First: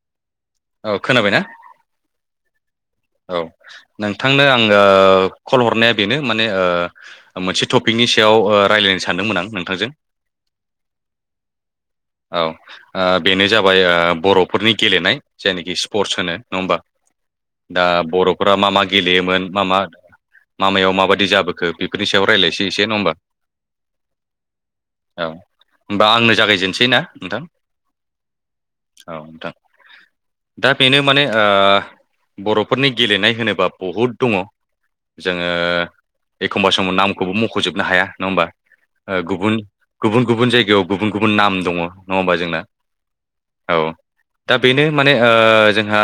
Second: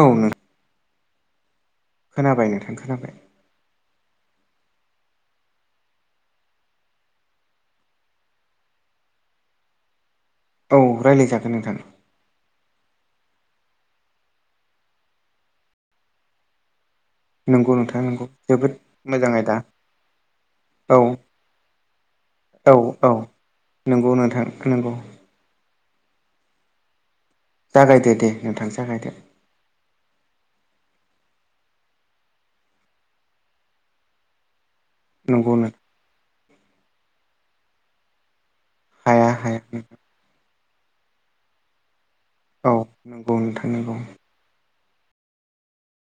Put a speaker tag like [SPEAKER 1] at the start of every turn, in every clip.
[SPEAKER 1] औ नों
[SPEAKER 2] औ खोनाबायना?
[SPEAKER 1] खोनाबाय नोंथां खोनाबाय।
[SPEAKER 2] औ नोंथांनो ओ आङो कल हरनाया बेनो माने ओ मोनसे टपिकनि नि सायाव ओ रायजलायनो सानदोंमोन आं नोंथांजों।
[SPEAKER 1] औ रायज्लायजागोन नोंथां।
[SPEAKER 2] औ ओ बेनो जाबाय ओ बर'फोरनि गेलेनाय जायनाखि स्पर्टस होनो नङा होमबा?
[SPEAKER 1] नंगौ
[SPEAKER 2] दा
[SPEAKER 1] नोंथां नंगौ
[SPEAKER 2] बर'फोरा मा
[SPEAKER 1] जोबोद
[SPEAKER 2] मा
[SPEAKER 1] मोजां
[SPEAKER 2] गेलेयोमोन
[SPEAKER 1] आयदा
[SPEAKER 2] मा मा मामायाव
[SPEAKER 1] औ
[SPEAKER 2] माबायदि जाबोखो बेफोरनि सायाव रायज्लायसै
[SPEAKER 1] औ
[SPEAKER 2] एसे नङा होमबा?
[SPEAKER 1] औौ नंगौ नोंथां नंगौ।
[SPEAKER 2] औ होमबा आंनो जागायजेनसै ना? नोंथां
[SPEAKER 1] जागायदो दे नोंथां
[SPEAKER 2] औ
[SPEAKER 1] जागायदो।
[SPEAKER 2] नोंथां दा बेनो माने ओ बर'फोरनि गेलेनाय होनोब्ला बहुद दङ। जोङो
[SPEAKER 1] नंगौ नों
[SPEAKER 2] एखमबा समाव नामखौबो मख'जोबनो हाया नङा होमबा? ओ
[SPEAKER 1] हाया
[SPEAKER 2] गुबुन
[SPEAKER 1] हाया
[SPEAKER 2] गुबुन गुबुन जायगायाव गुबुन गुबुन नाम दङ। नङा होमबा जोंना
[SPEAKER 1] औ नंगौ नोंथां
[SPEAKER 2] औ
[SPEAKER 1] नंगौ
[SPEAKER 2] दा बेनो माने ओ जोंहा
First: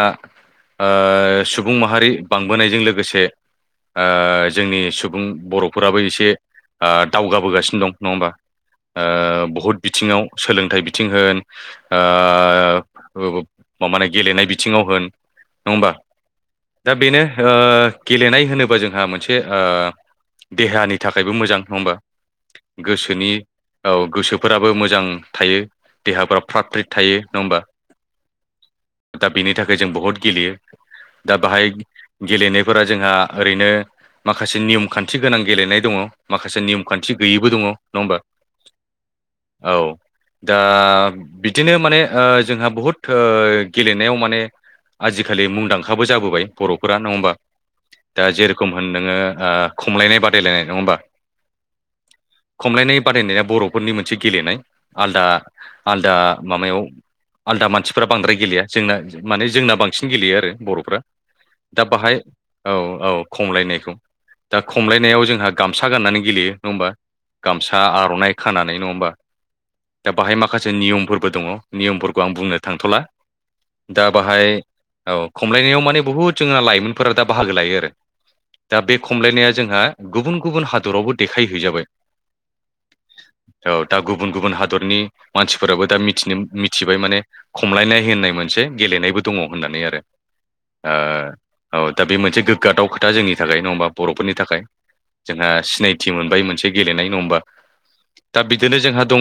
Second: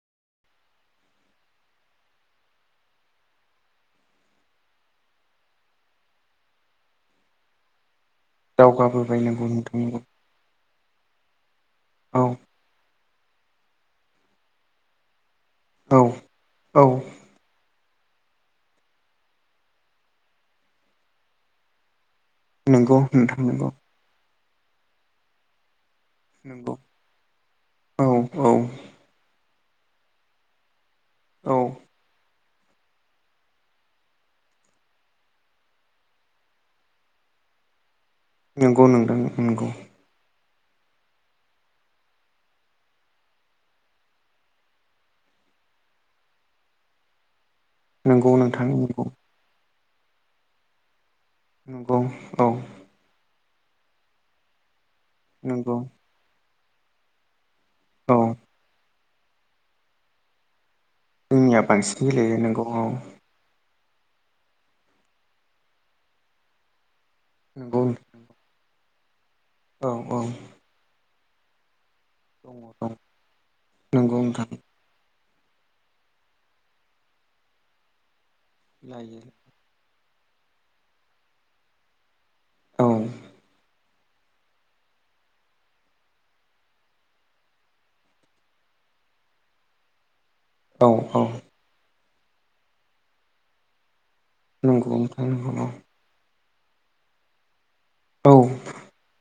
[SPEAKER 2] ओ सुबुं माहारि बांबोनायजों लोगोसे जोंनि सुबुं बर'फोराबो एसे ओ दावगाबोगासिनो दं। नङा होमबा ओ
[SPEAKER 1] दावगाबोबाय नंगौ नोंथां
[SPEAKER 2] बहुद
[SPEAKER 1] नंगौ
[SPEAKER 2] बिथिङाव सोलों सथाइ बिथिं होन
[SPEAKER 1] औ
[SPEAKER 2] ओ माने गेलेनाय बिथिङाव होन नङबा
[SPEAKER 1] औ औ
[SPEAKER 2] दा बेनो ओ गेलेनाय होनोबा जोंहा मोनसे ओ देहानि थाखायबो मोजां नङा होमबा?
[SPEAKER 1] नंगौ
[SPEAKER 2] गोसोनि
[SPEAKER 1] नोंथां नंगौ
[SPEAKER 2] औ गोसोफोराबो मोजां थायो। देहाफोरा फ्रात
[SPEAKER 1] नंगौ
[SPEAKER 2] फ्रिट थायो नङा होमबा
[SPEAKER 1] औ औ
[SPEAKER 2] दा बेनि थाखाय जों बहुद गेलेयो। दा
[SPEAKER 1] औ
[SPEAKER 2] बाहाय गेलेनायफोरा जोंहा ओरैनो माखासे नियम खान्थि गोनां गेलेनाय दङ माखासे नियम खान्थि गैयैबो दङ नङा होमबा?
[SPEAKER 1] नंगौ नोंथां नंगौ
[SPEAKER 2] औ दा बिदिनो माने जोंहा बहुद गेलेनायाव माने आजिखालि आ खालि मुंदांखाबो जाबोबाय बर'फोरा नङा होमबा दा
[SPEAKER 1] नंगौ नोंथां
[SPEAKER 2] जेरेखम होन
[SPEAKER 1] नंगौ
[SPEAKER 2] नोङो दा खमलायनाय बादायलायनाय नङा होमबा?
[SPEAKER 1] नंगौ औ
[SPEAKER 2] खमलायनाय बादायनाया बर'फोरनि मोनसे गेलेनाय आलदा
[SPEAKER 1] नंगौ
[SPEAKER 2] आलदा माबायाव आलदा मानसिफोरा्रा
[SPEAKER 1] औ
[SPEAKER 2] बांद्राय गेलेया जोंना माने जोंना बांसिन गेलेयो आरो बर'
[SPEAKER 1] जोंनिया
[SPEAKER 2] दा
[SPEAKER 1] बांसिन
[SPEAKER 2] बाहाय
[SPEAKER 1] गेलेयो नंगौ
[SPEAKER 2] औ औ खमलायनायखौ। दा खमलायनायाव जोंहा गामसा गाननानै गेलेयो नङा होमबा?
[SPEAKER 1] नंगौ
[SPEAKER 2] गामसा आर'नाइ खानानै नङा होमबा
[SPEAKER 1] औ
[SPEAKER 2] दा
[SPEAKER 1] औ
[SPEAKER 2] बाहाय माखासे नियमफोरबो दङ। नियमफोरखौ आं
[SPEAKER 1] दङ
[SPEAKER 2] बुंनो
[SPEAKER 1] दं
[SPEAKER 2] थांथ'ला दा
[SPEAKER 1] नंगौ नोंथां
[SPEAKER 2] बाहाय औ खमलायनायाव माने बुहुद जोंना लाइमोनफोरा दा बाहागो लायो आरो दा बे
[SPEAKER 1] लायो
[SPEAKER 2] खमलायनाया जोंहा गुबुन गुबुन हादरावबो देखायहैजाबाय
[SPEAKER 1] औ
[SPEAKER 2] औ दा गुबुन गुबुन हादरनि मानसिफोराबो दानो मिथिबाय माने खमलायनाय होननाय मोनसे गेले गेलेनायबो दङ होननानै आरो।
[SPEAKER 1] औ औ
[SPEAKER 2] औ दा बे मोनसे गोग्गाथाव खोथा जोंनि थाखाय नङा हबा बर'फोरनि थाखाय
[SPEAKER 1] नंगौ नोंथां
[SPEAKER 2] जोंहा
[SPEAKER 1] नंगौ
[SPEAKER 2] सिनायथि मोनबायमोन। मोनसे गेलेनाय नङ होनबा
[SPEAKER 1] औ
[SPEAKER 2] दा बिदिनो जोंहा दङ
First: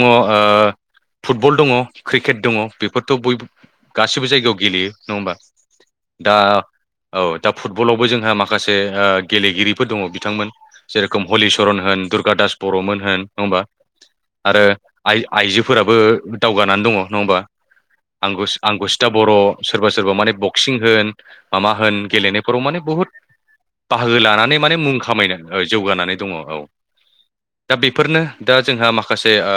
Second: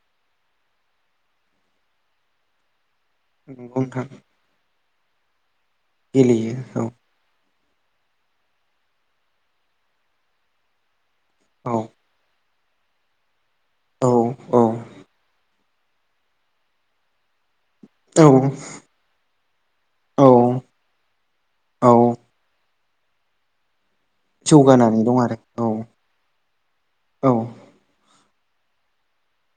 [SPEAKER 2] फुटबल दङ क्रिकेट दङ बेफोरथ' बय
[SPEAKER 1] नंगौ नोंथां
[SPEAKER 2] गासिबो जायगायाव गेलेयो। नङा होनबा?
[SPEAKER 1] गेलेयो औ
[SPEAKER 2] दा फुटबलावबो जोंहा माखासे ओ गेलेगिरिफोर दङ बिथांमोन जेर
[SPEAKER 1] औ
[SPEAKER 2] हलिसरन होन दुर्गा दास बर' होन
[SPEAKER 1] औ औ
[SPEAKER 2] आरो आइ आइजो फोराबो दावगानानै दङ नङा होमबा
[SPEAKER 1] औ
[SPEAKER 2] आं आंगुसिथा बर'। सोरबा सोरबा
[SPEAKER 1] औ
[SPEAKER 2] माने बक्सिं होन माबा
[SPEAKER 1] औ
[SPEAKER 2] होन गेलेनायफोराव माने बहुद बाहागो लानानै माने मुं
[SPEAKER 1] जौगानानै दं आरो
[SPEAKER 2] खामायनानै औ जौगानानै दङ औ
[SPEAKER 1] औ
[SPEAKER 2] दा बेफोरनो। दा जोंहा माखासे ओ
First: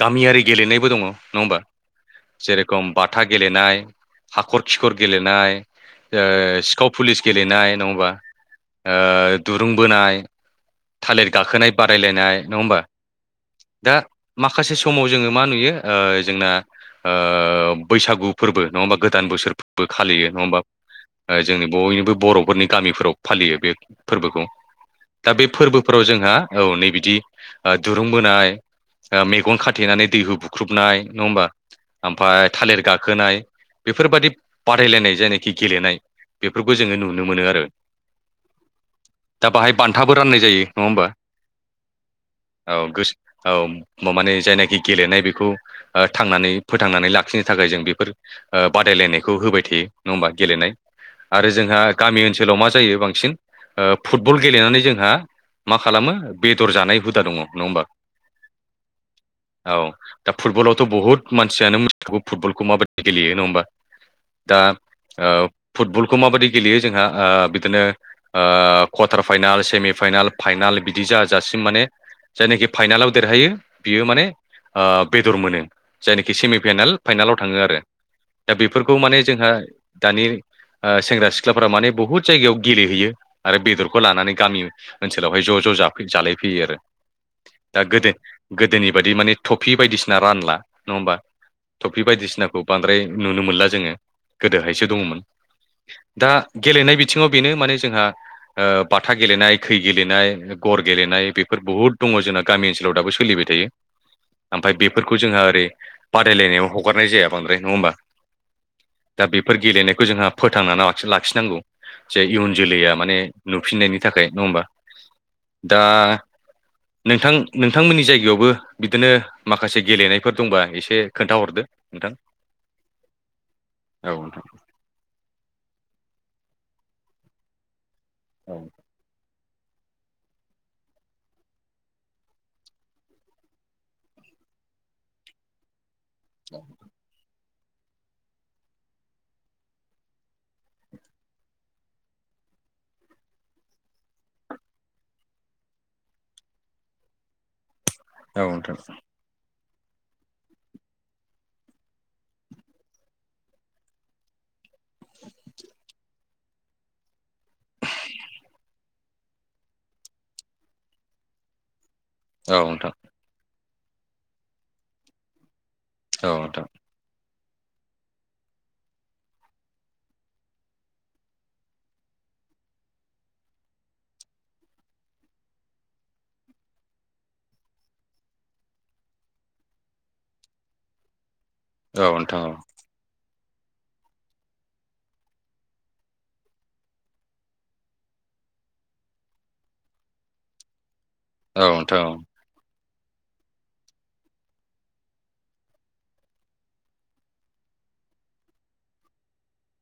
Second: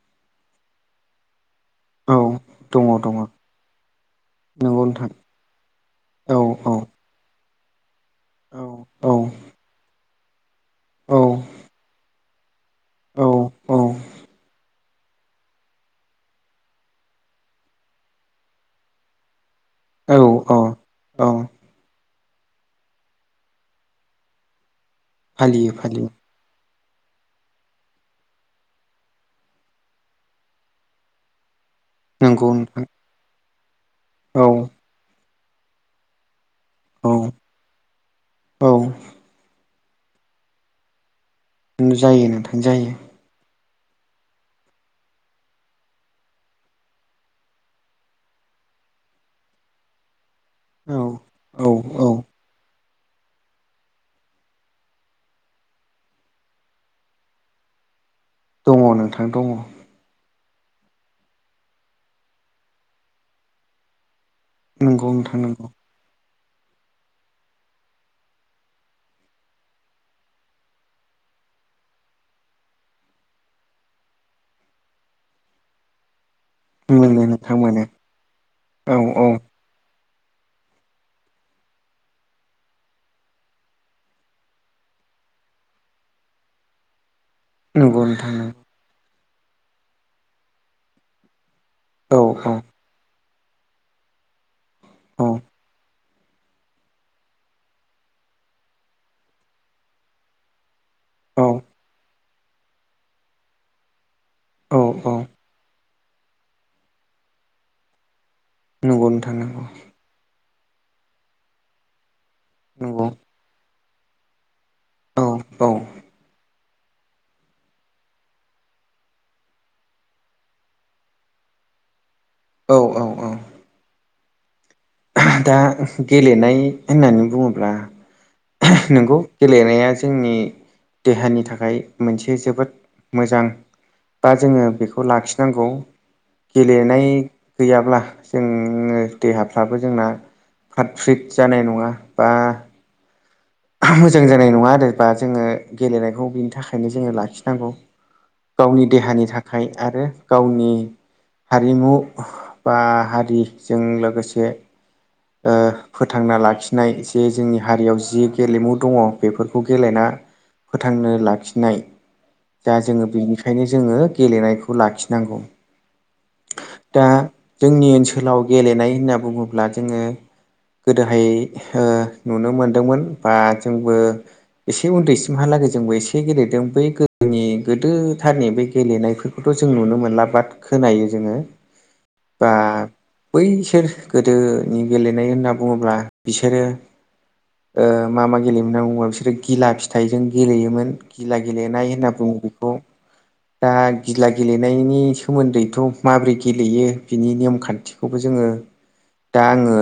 [SPEAKER 2] गामियारि गेलेनायबो दङ नङा होमबा?
[SPEAKER 1] औ दङ
[SPEAKER 2] जेरखम बाथ
[SPEAKER 1] दङ
[SPEAKER 2] फथा गेलेनाय हाखर
[SPEAKER 1] नंगौ
[SPEAKER 2] खिखर
[SPEAKER 1] नोंथां
[SPEAKER 2] गेलेनाय
[SPEAKER 1] औ
[SPEAKER 2] ओ
[SPEAKER 1] औ
[SPEAKER 2] सिखाव पुलिस गेलेनाय। ओ नङा होमबा
[SPEAKER 1] औ औ
[SPEAKER 2] दुरुं बोनाय थालिर गाखोनाय बादायलायनाय। नङ होमबा
[SPEAKER 1] औ औ
[SPEAKER 2] दा माखासे समाव जोङो मा नुयो ओ जोंना ओ बैसागु फोरबो नङा गोदान बोसोरबो
[SPEAKER 1] औ
[SPEAKER 2] फालियो नङा
[SPEAKER 1] औ
[SPEAKER 2] होनबा?
[SPEAKER 1] औ
[SPEAKER 2] जोंनि बयनिबो बर'फोरनि गामिफोराव फालियो बे फोरबोखौ। दा बे
[SPEAKER 1] फालियो
[SPEAKER 2] फोरबोफोराव
[SPEAKER 1] फालियो
[SPEAKER 2] जोंहा औ नैबे बिदि ओ दुरुं बोनाय ओ मेगन खाथेनानै दैखौ बुख्रुबनाय नङा होमबा?
[SPEAKER 1] नंगौ
[SPEAKER 2] ओमफफ्राय थालिर
[SPEAKER 1] नोंथां
[SPEAKER 2] गाखोनाय बेफोरबायाददि
[SPEAKER 1] औ
[SPEAKER 2] बादायलायनाय जायनाखि गेलेनाय बेफोरखौ जोङो
[SPEAKER 1] औ
[SPEAKER 2] नुनो मोनो आरो
[SPEAKER 1] औ
[SPEAKER 2] दा बाहाय बान्थाबो राननाय जायो नङा होमबा?
[SPEAKER 1] जायो नोंथां
[SPEAKER 2] औ
[SPEAKER 1] जायो
[SPEAKER 2] गोसो औ माने जायनाखि गेलेनाय बेखौ ओ थांनानै फोथांनानै लाखिनो नि थाखाय जों बेफोर ओ बादायलायनायखौ होबाय थायो नङा होमबा गेलेनाय
[SPEAKER 1] औ
[SPEAKER 2] आरो
[SPEAKER 1] औ
[SPEAKER 2] जोंहा
[SPEAKER 1] औ
[SPEAKER 2] गामि ओनसोलाव मा जायो बांसिन ओ फुटबल गेलेनानै जोंहा मा खालामो बेदर जानाय हुदा दङ नङा होमबा?
[SPEAKER 1] अ नोंथां दङ।
[SPEAKER 2] औ दा फुटबलावथ' बहुत मानसियानो मोथिखागौ फुटबलखौ माबायदि गेलेयो नङा होमबा दा
[SPEAKER 1] नंगौ नोंथां
[SPEAKER 2] ओ
[SPEAKER 1] नंगौ
[SPEAKER 2] फुटबलखौ माबायदि गेलेयो जोंहा ओ बिदिनो ओ कवारटार फाइनाल सेमि फाइनाल फाइनाल बिदि जा जासे माने जायनाखि फाइनालाव देरहायो बियो माने ओ बेदर मोनो जायनाखि सेमि फाइनाल
[SPEAKER 1] मोनो
[SPEAKER 2] फाइनालाव
[SPEAKER 1] नोंथां
[SPEAKER 2] थाङो आरो
[SPEAKER 1] मोनो
[SPEAKER 2] दा
[SPEAKER 1] औ
[SPEAKER 2] बेफोरखौ माने
[SPEAKER 1] औ
[SPEAKER 2] जोंहा दानि ओ सेंग्रा सिख्लाफोरा माने बुहुत जायगायाव गेलेहैयो आरो बेदरखौ लानानै गामि ओनसोलावहाय ज' ज' ज' जाफै जालाय फैयो आरो। दा
[SPEAKER 1] नंगौ
[SPEAKER 2] गोदो
[SPEAKER 1] नोंथां नंगौ
[SPEAKER 2] गोदोनि बायि माने टफि बायदिसिना रानला नङा होमबा? थटफि
[SPEAKER 1] औ औ
[SPEAKER 2] बायदिसिनाखौ बांद्राय नुनो मोनला जोङो गोदोहायसो दङमोन। दा गेलेनाय बिथिङाव बेनो माने जोंहा ओ बाथा गेलेनाय खै गेलेनाय गर गेलेनाय। दायो बेफोर
[SPEAKER 1] औ
[SPEAKER 2] बहुत दङ जोंना गामि ओनसोलाव दाबो सोलिबाय थायो। आमफाय
[SPEAKER 1] औ औ
[SPEAKER 2] बेफोरखौ जोंहा ओरै बादायलायनायाव हगारनाय जाया बांद्राय। नङा होमबा?
[SPEAKER 1] नंगौ
[SPEAKER 2] दा
[SPEAKER 1] नोंथां
[SPEAKER 2] बेफोर
[SPEAKER 1] नंगौ
[SPEAKER 2] गेलेनायखौ जोंहा फोथांनाना लाखिनांगौ। जे इयुन जोलैया
[SPEAKER 1] नंगौ
[SPEAKER 2] माने नुफिननायनि थाखाय। नङा होमबा?
[SPEAKER 1] औ
[SPEAKER 2] दा नोंथां नोंथांमोननि जायगायावबो बिदिनो माखासे गेलेनायफोर दंबा एसे खोन्था हरदो नोंथां।
[SPEAKER 1] औ औ औ।
[SPEAKER 2] औ नोंथां।
[SPEAKER 1] दा गेलेनाय होननानै बुङोब्ला
[SPEAKER 2] औ
[SPEAKER 1] नोंगौ गेलेनाया जोंनि देहानि थाखाय मोनसे जोबोद मोजां बा जोङो बेखौ लाखिनांगौ। गेलेनाय गैयाब्ला जोङो देहाफ्राबो जोंना फ्राद फ्रिद जानाय नङा बा मोजां जानाय नङा आरो बा जोङो गेलेनायखौ बिनि थाखायनो जोङो लाखिनांगौ।
[SPEAKER 2] औ नोंथां
[SPEAKER 1] गावनि देहानि थाखाय आरो गावनि हारिमु बा हारिजों लोगोसे ओ फोथांना लाखिनाय जे जोंनि हारियाव जि गेलेमु दङ बेफोरखौ गेलेना फोथांनो लाखिनाय
[SPEAKER 2] औ
[SPEAKER 1] जा
[SPEAKER 2] नोंथां
[SPEAKER 1] जोङो बेनिखायनो जोङो गेलेनायखौ लाखिनांगौ।
[SPEAKER 2] औ नोंथां।
[SPEAKER 1] दा जोंनि ओनसोलाव गेलेनाय होनना बुङोब्ला जोङो गोदोहाय ओ नुनो मोनदोंमोन बा जोंबो एसे उन्दै सिमहालागै जोंबो एसे गेलेदों। बै गोदोनि नि गोदोथारनि बे गेलेनायफोरखौथ' जों नुनो मोनला बाद खोनायो जोङो।
[SPEAKER 2] औ नोंथां
[SPEAKER 1] बा
[SPEAKER 2] औ।
[SPEAKER 1] बैसोर गोदोनि गेलेनाय होनना बुङोब्ला बिसोरो ओ मा मा गेलेयोमोन होनना बुङोबा बिसोरो गिला फिथाइजों गेलेयोमोन। गिला
[SPEAKER 2] औ
[SPEAKER 1] गेलेनाय
[SPEAKER 2] नोंथां
[SPEAKER 1] होनना बुङो बेखौ।
[SPEAKER 2] [inaudible]
[SPEAKER 1] दा गिला गेलेनायनि सोमोन्दैथ' माब्रै गेलेयो बिनि नेमखान्थिखौबो जोङो
[SPEAKER 2] [inaudible]
[SPEAKER 1] दा आङो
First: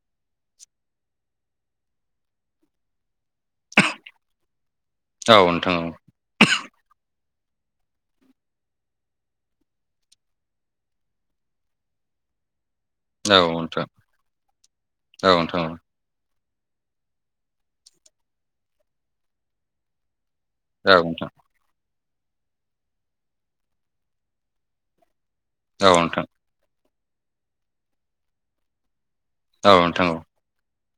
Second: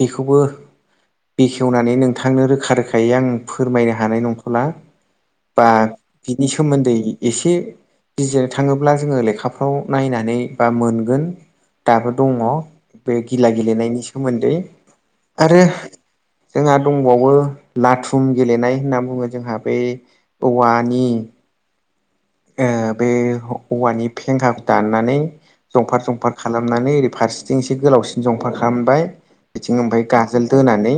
[SPEAKER 1] बेखौबो बेखेवनानै नोंथांनो रोखा रोखायै आं फोरमायनो हानाय नंथ'ला
[SPEAKER 2] औ
[SPEAKER 1] बा
[SPEAKER 2] नोंथां
[SPEAKER 1] बिनि सोमोन्दै एसे बिजिर थाङोब्ला जोङो लेखाफ्राव नायनानै बा मोनगोन। दाबो दङ बे
[SPEAKER 2] औ
[SPEAKER 1] गिला
[SPEAKER 2] नोंथां
[SPEAKER 1] गेलेनायनि सोमोन्दै
[SPEAKER 2] औ
[SPEAKER 1] आरो
[SPEAKER 2] नोंथां
[SPEAKER 1] जोंहा दंबावो लाथुम गेलेनाय होनना बुङो जोंहा बै
[SPEAKER 2] औ औ
[SPEAKER 1] औनि
[SPEAKER 2] नोंथां
[SPEAKER 1] ओ बे औवानि फेंखा दाननानै
[SPEAKER 2] औ नोंथां
[SPEAKER 1] जंफार जंफार खालामनानै ओरै फारसेथिं एसे गोलावसिन जंफार खामबाय
[SPEAKER 2] औ
[SPEAKER 1] बिथिं ओमफाय
[SPEAKER 2] नोंथां
[SPEAKER 1] गाजोल दोनानै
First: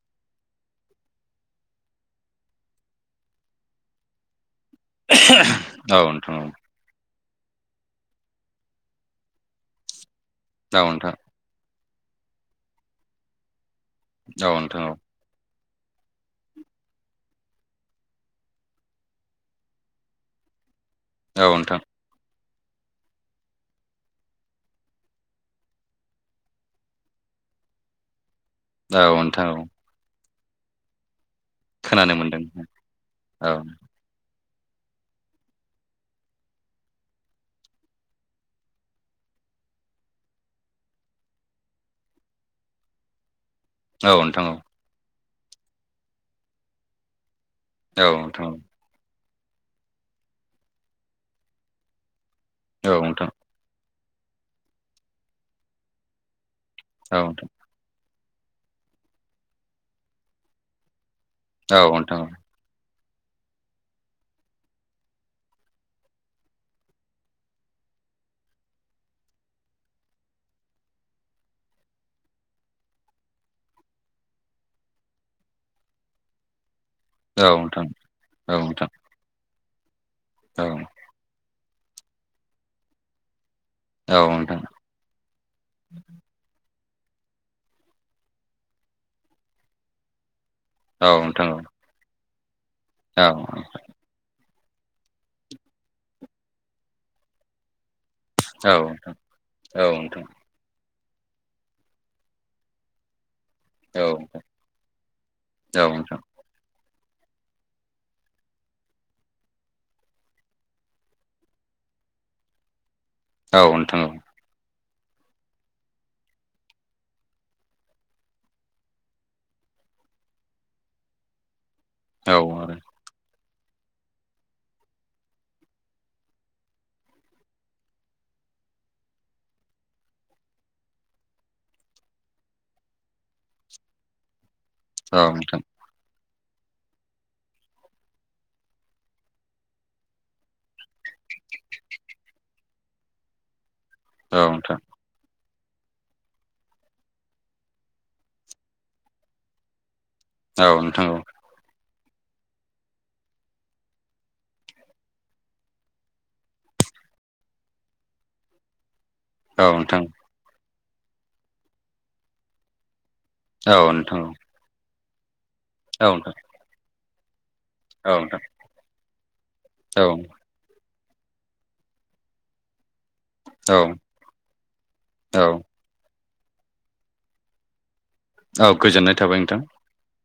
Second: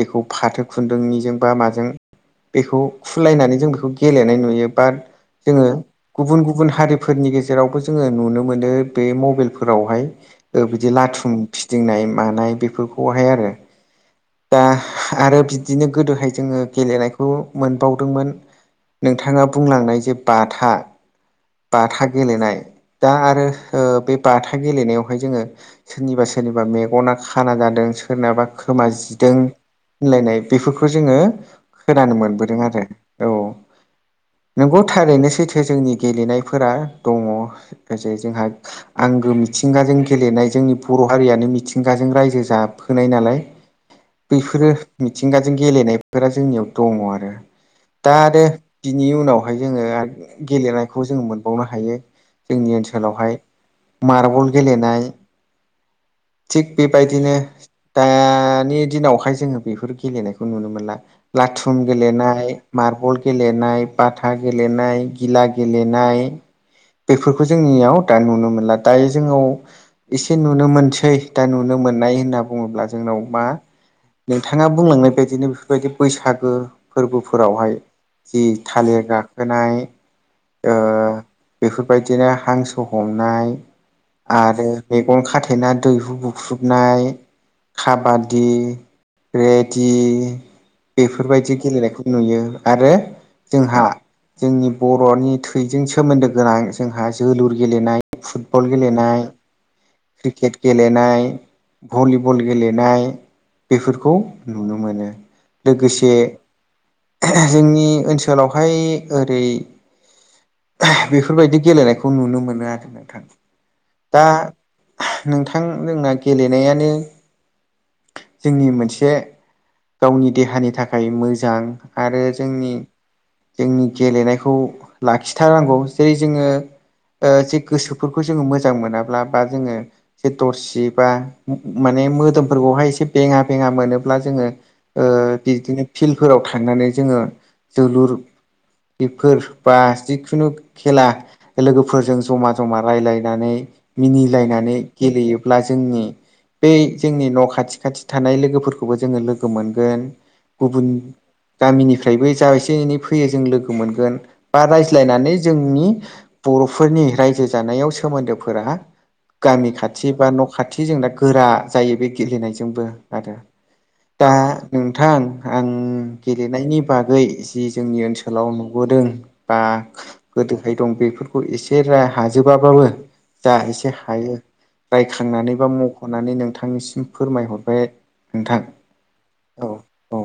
[SPEAKER 1] बेखौ फाथो खुन्दुंनिजों बा माजों बेखौ खुलायनानै जों बेखौ गेलेनाय नुयो बा जोङो
[SPEAKER 2] औ नोंथां
[SPEAKER 1] गुबुन गुबुन हारि फोरनि गेजेरावबो जोङो नुनो मोनो बे मबेल फोरावहाय ओ
[SPEAKER 2] औ
[SPEAKER 1] बिदि
[SPEAKER 2] नोंथां
[SPEAKER 1] लाथुम फि दिंनाय मानाय बेफोरखौहाय आरो।
[SPEAKER 2] औ नोंथां औ।
[SPEAKER 1] दिनो गोदोहाय जोङो गेलेनायखौ मोनबावदोंमोन नोंथाङा बुंलांनाय जे बाथा
[SPEAKER 2] औ औ नोंथां
[SPEAKER 1] बाथा गेलेनाय। दा आरो ओ बे बाथा गेलेनायावहाय जोङो सोरनिबा सोरनिबा मेगना खाना जा दों सोरनाबा खोमा
[SPEAKER 2] औ
[SPEAKER 1] जिदों
[SPEAKER 2] नोंथां औ
[SPEAKER 1] होनलायनाय बेफोरखौ जोङो खोनानो मोनबोदों आरो। औ नोंगौ थारैनो सैथो जोंनि गेलेनायफोरा दङ ज जोंहा आंगो मिथिंगा जों गेलेनाय जोंनि बर' हारियानो मिथिंगाजों रायजो जफोनाय नालाय।
[SPEAKER 2] औ नोंथां औ
[SPEAKER 1] बैफोरो मिथिंगाजों गेलेनायफोरा जोंनियाव दङ आरो।
[SPEAKER 2] औ नोंथां
[SPEAKER 1] दा
[SPEAKER 2] औ
[SPEAKER 1] आरो
[SPEAKER 2] नोंथां
[SPEAKER 1] बिनि उनावहाय जोङो आरो गेलेनायखौ जों मोनबावनो हायो। जोंनि
[SPEAKER 2] औ नोंथां औ नोंथां
[SPEAKER 1] ओनसोलावहाय मार्बल गेलेनाय। थिग
[SPEAKER 2] औ
[SPEAKER 1] बेबायदिनो दानि दिनावहाय जोङो बेफोर गेलेनायखौ नुनो मोनला। लाथुम
[SPEAKER 2] नोंथां
[SPEAKER 1] गेलेनाय मार्बल गेलेनाय बाथ हा गेलेनाय गिला गेलेनाय। बेफोरखौ जोंनियाव दा नुनो मोनला दायो जोंनाव एसे नुनो मोनसै दा नुनो मोन मोननाय होनना बुङोब्ला जोंनाव मा? नोंथाङा बुंलांनाय बायदिनो बेफोरबायदि बैसागो
[SPEAKER 2] औ नोंथां औ
[SPEAKER 1] फोरबोफोरावहाय जि थालिर गाखोनाय
[SPEAKER 2] औ
[SPEAKER 1] ओ बेफोरबायदिनो हांसो हमनाय
[SPEAKER 2] औ नोंथां औ नोंथां
[SPEAKER 1] आरो मैगं खाथेना दैहु बुख्रु गुरनाय खाबादि रेडि
[SPEAKER 2] औ नोंथां औ नोंथां औ
[SPEAKER 1] बेफोरबायदि गेलेनायखौ नुयो आरो
[SPEAKER 2] औ
[SPEAKER 1] जोंहा जोंनि बर'नि थैजों सोमोन्दो गोनां जोंहा जोलुर गेलेनाय। फुटबल गेलेनाय क्रिकेट गेलेनाय गेलेनाय भलिबल गेलेनाय। बेफोरखौ नुनो मोनो लोगोसे जोंनि ओनसोलावहाय ओरै बेफोरबायदि गेलेनायखौ नुनो मोनो आरो। नोंथां
[SPEAKER 2] औ नोंथां औ
[SPEAKER 1] दा नोंथां जोंना गेलेनायानो जोंनि मोनसे गावनि देहानि थाखाय मोजां। आरो जोंनि जोंनि गेलेनायखौ लाखिथारनांगौ जेरै जोङो ओ जे गोसोफोरखौ जोङो मोजां मोनाब्ला बा जोङो जे दरसि बा माने मे मोदोमफोरखौहाय एसे बेङा बेङा मोनोब्ला जोङो ओ
[SPEAKER 2] आरो औ नोंथां
[SPEAKER 1] बिदिनो फिल्डफोराव थांनानै जोङो जोलुर
[SPEAKER 2] [inaudible]
[SPEAKER 1] बेफोर बा जिखुनु खेला लोगोफोरजों जमा जमा राय्लायनानै
[SPEAKER 2] औ
[SPEAKER 1] मिनिलायनानै
[SPEAKER 2] नोंथां
[SPEAKER 1] गेलेयो अब्ला जोंनि बै जोंनि न' खाथि खाथि थानाय लोगोफोरखौबो जोङो लोगो मोनगोन ‌।
[SPEAKER 2] औ
[SPEAKER 1] गुबुन
[SPEAKER 2] नोंथां
[SPEAKER 1] गामिनिफ्रायबो जा एसे एनै फै फैयो जों लोगो मोनगोन बा रायज्लायनानै जोंनि बर'फोरनि रायजो जानायाव सोम सोमोन्दोफोरा गामि
[SPEAKER 2] औ नोंथां
[SPEAKER 1] खाथि बा न' खाथि जोंना गोरा जायो बे गेलेनायजोंबो। आरो
[SPEAKER 2] औ नोंथां
[SPEAKER 1] दा नोंथां आं
[SPEAKER 2] औ नोंथां
[SPEAKER 1] गेलेनायनि बागै जि जोंनि
[SPEAKER 2] औ नोंथां
[SPEAKER 1] ओनसोलाव नुबोदों बा
[SPEAKER 2] औ
[SPEAKER 1] गोदोहाय दं बे बेफोरखौ एसे र हाजोबाबाबो जा
[SPEAKER 2] औ
[SPEAKER 1] एसे हायो रायखांनानैबा
[SPEAKER 2] औ
[SPEAKER 1] मख' होननानै नोंथांनिसिम फोरमायहरबाय आरो।
[SPEAKER 2] औ गोजोननाय थाबाय नोंथां।
[SPEAKER 1] औ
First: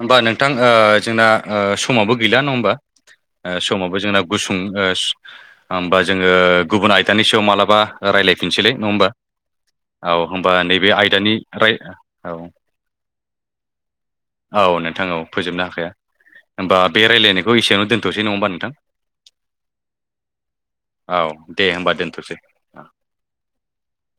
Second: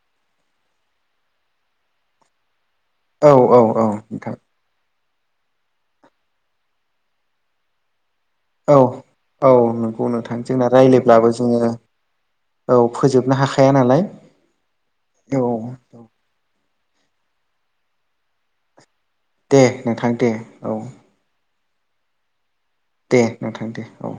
[SPEAKER 2] होनबा नोंथां ओ जोंना ओ समावबो गैला नङा होमबा?
[SPEAKER 1] औ
[SPEAKER 2] ओ
[SPEAKER 1] औ औ
[SPEAKER 2] समावबो जोंना
[SPEAKER 1] नोंथां
[SPEAKER 2] गुसुं होमबा जोङो गुबुन आयदानि सायाव मा्लाबा ओ रायज्लायफिनसैलै
[SPEAKER 1] औ
[SPEAKER 2] नङा होमबा?
[SPEAKER 1] औ नंगौ
[SPEAKER 2] औ
[SPEAKER 1] नोंथां
[SPEAKER 2] होमबा
[SPEAKER 1] जोंना
[SPEAKER 2] नैबे
[SPEAKER 1] रायज्लायब्लाबो
[SPEAKER 2] आयदानि
[SPEAKER 1] जोङो
[SPEAKER 2] राय
[SPEAKER 1] औ फोजोबनो हाखाया नालाय।
[SPEAKER 2] औ नोंथां औ फोजोबनो हाखाया होनोमबा बे रायज्लायनायखौ एसेयावनो दोनथ'सै नङा होनबा नोंथां?
[SPEAKER 1] दे नोंथां दे औ।
[SPEAKER 2] औ दे होमबा दोनथ'सै।
[SPEAKER 1] दे नोंथां दे औ।